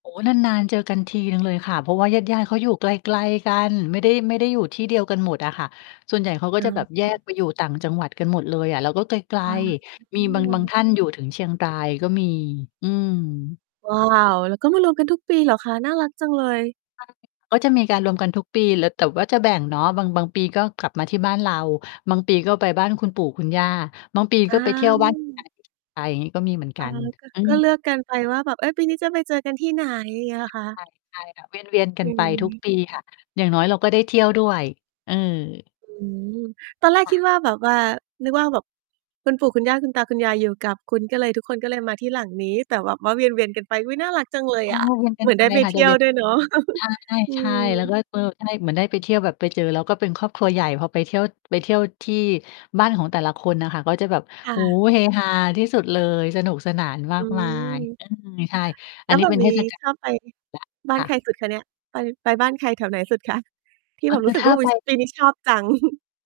โอ้โฮ! นาน ๆ เจอกันทีหนึ่งเลยค่ะ เพราะว่าญาติ ๆ เขาอยู่ไกล ๆ กัน ไม่ได้ ไม่ได้อยู่ที่เดียวกันหมดอะค่ะ ส่วนใหญ่เขาก็อะจะฮแบะ บแยกไปอยู่ต่างจังหวัดกันหมดเลยอะ แล้วก็ไกล อ๋ๆ มีบาง บางอ ท่านอยู่ถึงเชียงรายก็มี อืม ว้าว! แล้วก็มารวมกันทุกปีเหรอคะ? น่ารักจังเลย [unintelligible] ก็จะมีการรวมกันทุกปี แล้วแต่ว่าจะแบ่งเนาะ บาง บางปีก็กลับมาที่บ้านเรา บางปีก็ไปบ้านคุณปู่คุณย่า บางปีอก็ไปเที่ยวบ้าน า [unintelligible] [unintelligible] งี้ ก็มีเหมือนเอกอ ัน ก็ อืก็เม ลือกกันไปว่าแบบ เฮ้ย ปีนี้จะไปเจอกันที่ไหน เงี้ยเหรอคะ? ใช่ ใช่ค่ะ เวียน เวียน กัอืนไปทุกม ปี ค่ะ อย่างน้อยเราก็ได้เที่ยวด้วย เออ อืม ตอนแรกค่คิดะ ว่าแบบว่า นึกว่าแบบ คุณปู่ คุณย่า คุณตา คุณยาย อยู่กับคุณ ก็เลย ทุกคนก็เลยมาที่หลังนี้ แต่แบบว่าเวียน ๆ กันไป อุ๊ย น่ารักจังเลย อ๋อ อะ เวียนกเัหนมือนไไปด้ไปค่ะ เทจีะ่ยเววียน ด้วยเนาะ ใช่ อืใช่ แล้วม ก็ เออ ใช่ เหมือนได้ไปเที่ยว แบบไปเจอแล้วก็เป็นครอบครัวใหญ่ พอไปเที่ยว ไปเที่ยวที่ บ้านของแต่ละคนน่ะค่ะ ก็จะแบบ ค่โอ้ะ โฮ เฮฮาที่สุดเลย สนุกสนานมอาืกมาย ม อืม ใช่ ค่ะ อแัล้นวนีแ้บเปบ็นเนที้ศ กาชล อบไป [unintelligible] บ้าคน่ใคระ สุดคะเนี่ย? ไป ไปบ้านใครแถวไหนสุดคะ? ที่เอแอ บบรู้สึถก้ว่า า อุไ๊ป ย ปีนี้ชอบจัง